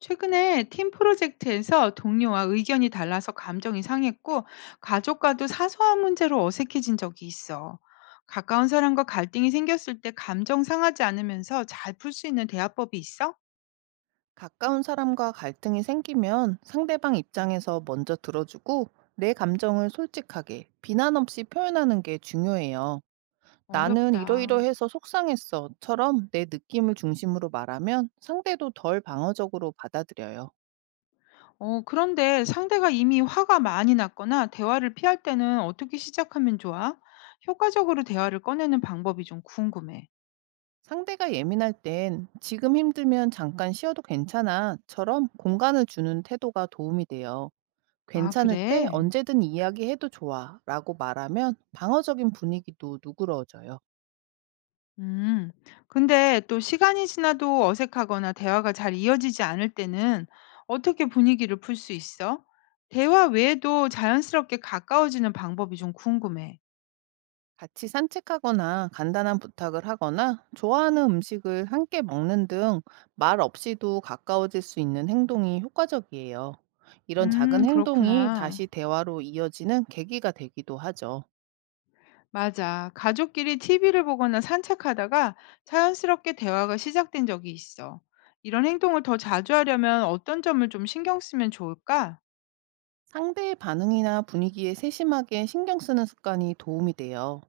최근에 팀 프로젝트에서 동료와 의견이 달라서 감정이 상했고, 가족과도 사소한 문제로 어색해진 적이 있어. 가까운 사람과 갈등이 생겼을 때 감정 상하지 않으면서 잘 풀 수 있는 대화법이 있어? 가까운 사람과 갈등이 생기면 상대방 입장에서 먼저 들어주고 내 감정을 솔직하게 비난 없이 표현하는 게 중요해요. 나는 어렵다. 이러이러해서 속상했어처럼 내 느낌을 중심으로 말하면 상대도 덜 방어적으로 받아들여요. 그런데 상대가 이미 화가 많이 났거나 대화를 피할 때는 어떻게 시작하면 좋아? 효과적으로 대화를 꺼내는 방법이 좀 궁금해. 상대가 예민할 땐 지금 힘들면 잠깐 쉬어도 괜찮아처럼 공간을 주는 태도가 도움이 돼요. 아, 괜찮을 때 그래? 언제든 이야기해도 좋아라고 말하면 방어적인 분위기도 누그러져요. 음. 근데 또 시간이 지나도 어색하거나 대화가 잘 이어지지 않을 때는 어떻게 분위기를 풀 수 있어? 대화 외에도 자연스럽게 가까워지는 방법이 좀 궁금해. 같이 산책하거나 간단한 부탁을 하거나 좋아하는 음식을 함께 먹는 등 말 없이도 가까워질 수 있는 행동이 효과적이에요. 이런 작은 행동이 그렇구나. 다시 대화로 이어지는 계기가 되기도 하죠. 맞아. 가족끼리 TV를 보거나 산책하다가 자연스럽게 대화가 시작된 적이 있어. 이런 행동을 더 자주 하려면 어떤 점을 좀 신경 쓰면 좋을까? 상대의 반응이나 분위기에 세심하게 신경 쓰는 습관이 도움이 돼요.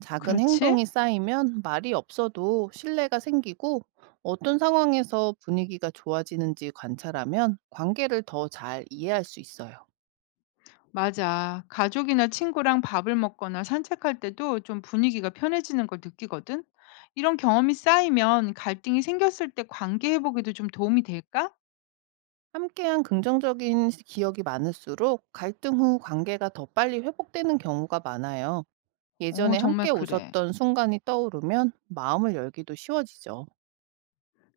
작은 그렇지? 행동이 쌓이면 말이 없어도 신뢰가 생기고, 어떤 상황에서 분위기가 좋아지는지 관찰하면 관계를 더 잘 이해할 수 있어요. 맞아. 가족이나 친구랑 밥을 먹거나 산책할 때도 좀 분위기가 편해지는 걸 느끼거든. 이런 경험이 쌓이면 갈등이 생겼을 때 관계 회복에도 좀 도움이 될까? 함께한 긍정적인 기억이 많을수록 갈등 후 관계가 더 빨리 회복되는 경우가 많아요. 어, 예전에 정말 함께 그래. 웃었던 순간이 떠오르면 마음을 열기도 쉬워지죠.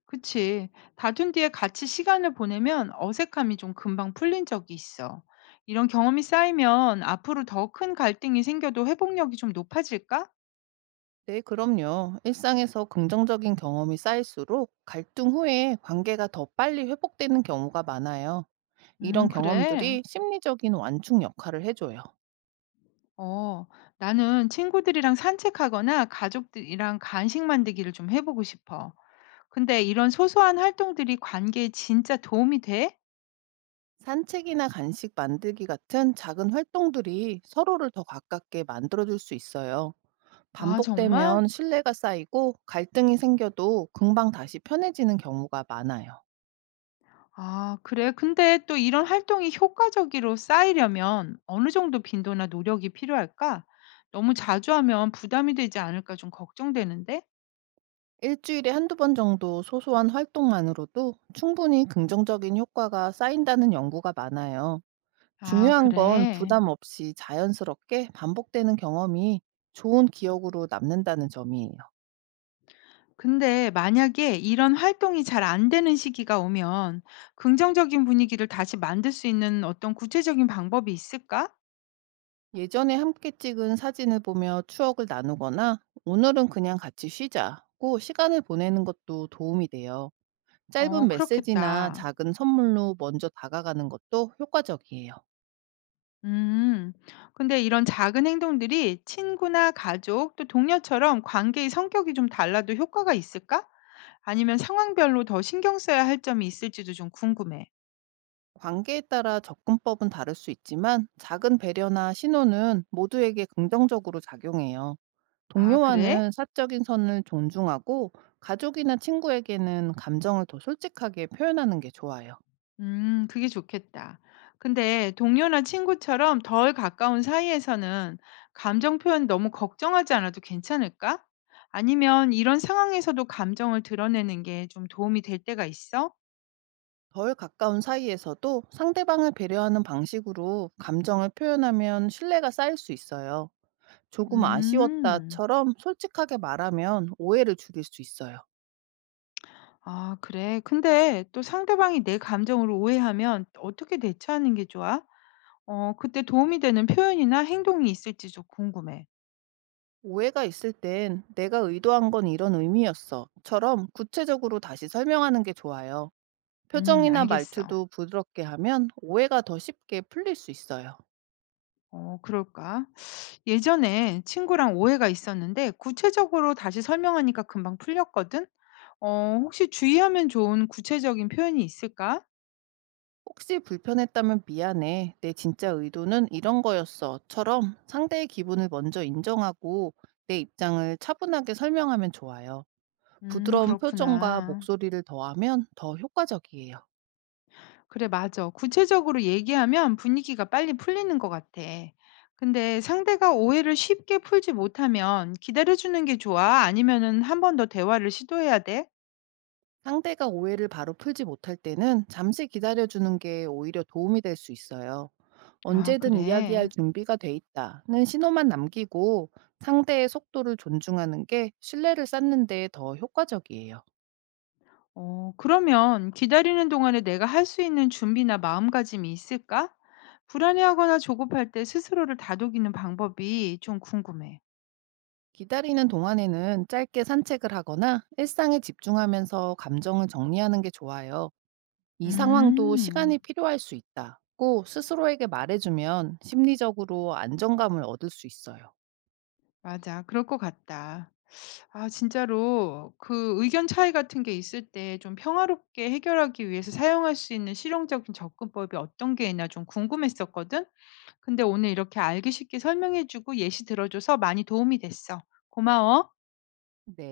그치. 다툰 뒤에 같이 시간을 보내면 어색함이 좀 금방 풀린 적이 있어. 이런 경험이 쌓이면 앞으로 더 큰 갈등이 생겨도 회복력이 좀 높아질까? 네, 그럼요. 일상에서 긍정적인 경험이 쌓일수록 갈등 후에 관계가 더 빨리 회복되는 경우가 많아요. 이런 그래. 경험들이 심리적인 완충 역할을 해줘요. 어, 나는 친구들이랑 산책하거나 가족들이랑 간식 만들기를 좀 해보고 싶어. 근데 이런 소소한 활동들이 관계에 진짜 도움이 돼? 산책이나 간식 만들기 같은 작은 활동들이 서로를 더 가깝게 만들어줄 수 있어요. 아, 정말? 반복되면 신뢰가 쌓이고 갈등이 생겨도 금방 다시 편해지는 경우가 많아요. 아, 그래. 근데 또 이런 활동이 효과적으로 쌓이려면 어느 정도 빈도나 노력이 필요할까? 너무 자주 하면 부담이 되지 않을까 좀 걱정되는데? 일주일에 한두 번 정도 소소한 활동만으로도 충분히 긍정적인 효과가 쌓인다는 연구가 많아요. 아, 중요한 건 그래. 부담 없이 자연스럽게 반복되는 경험이 좋은 기억으로 남는다는 점이에요. 근데 만약에 이런 활동이 잘 안 되는 시기가 오면 긍정적인 분위기를 다시 만들 수 있는 어떤 구체적인 방법이 있을까? 예전에 함께 찍은 사진을 보며 추억을 나누거나 오늘은 그냥 같이 쉬자고 시간을 보내는 것도 도움이 돼요. 어, 짧은 메시지나 그렇겠다. 작은 선물로 먼저 다가가는 것도 효과적이에요. 음, 근데 이런 작은 행동들이 친구나 가족, 또 동료처럼 관계의 성격이 좀 달라도 효과가 있을까? 아니면 상황별로 더 신경 써야 할 점이 있을지도 좀 궁금해. 관계에 따라 접근법은 다를 수 있지만, 작은 배려나 신호는 모두에게 긍정적으로 작용해요. 아, 그래? 동료와는 사적인 선을 존중하고, 가족이나 친구에게는 감정을 더 솔직하게 표현하는 게 좋아요. 그게 좋겠다. 근데 동료나 친구처럼 덜 가까운 사이에서는 감정 표현 너무 걱정하지 않아도 괜찮을까? 아니면 이런 상황에서도 감정을 드러내는 게 좀 도움이 될 때가 있어? 덜 가까운 사이에서도 상대방을 배려하는 방식으로 감정을 표현하면 신뢰가 쌓일 수 있어요. 조금 음. 아쉬웠다처럼 솔직하게 말하면 오해를 줄일 수 있어요. 아, 그래. 근데 또 상대방이 내 감정을 오해하면 어떻게 대처하는 게 좋아? 그때 도움이 되는 표현이나 행동이 있을지 좀 궁금해. 오해가 있을 땐 내가 의도한 건 이런 의미였어.처럼 구체적으로 다시 설명하는 게 좋아요. 표정이나 알겠어. 말투도 부드럽게 하면 오해가 더 쉽게 풀릴 수 있어요. 어, 그럴까? 예전에 친구랑 오해가 있었는데 구체적으로 다시 설명하니까 금방 풀렸거든? 혹시 주의하면 좋은 구체적인 표현이 있을까? 혹시 불편했다면 미안해. 내 진짜 의도는 이런 거였어.처럼 상대의 기분을 먼저 인정하고, 내 입장을 차분하게 설명하면 좋아요. 부드러운 표정과 그렇구나. 목소리를 더하면 더 효과적이에요. 그래, 맞아. 구체적으로 얘기하면 분위기가 빨리 풀리는 것 같아. 근데 상대가 오해를 쉽게 풀지 못하면 기다려주는 게 좋아? 아니면은 한 번 더 대화를 시도해야 돼? 상대가 오해를 바로 풀지 못할 때는 잠시 기다려주는 게 오히려 도움이 될 수 있어요. 아, 언제든 이야기할 그래. 준비가 돼 있다는 신호만 남기고, 상대의 속도를 존중하는 게 신뢰를 쌓는 데 더 효과적이에요. 그러면 기다리는 동안에 내가 할 수 있는 준비나 마음가짐이 있을까? 불안해하거나 조급할 때 스스로를 다독이는 방법이 좀 궁금해. 기다리는 동안에는 짧게 산책을 하거나 일상에 집중하면서 감정을 정리하는 게 좋아요. 이 상황도 시간이 음, 필요할 수 있다고 스스로에게 말해주면 심리적으로 안정감을 얻을 수 있어요. 맞아. 그럴 것 같다. 아 진짜로 그 의견 차이 같은 게 있을 때 좀 평화롭게 해결하기 위해서 사용할 수 있는 실용적인 접근법이 어떤 게 있나 좀 궁금했었거든. 근데 오늘 이렇게 알기 쉽게 설명해 주고 예시 들어줘서 많이 도움이 됐어. 고마워. 네.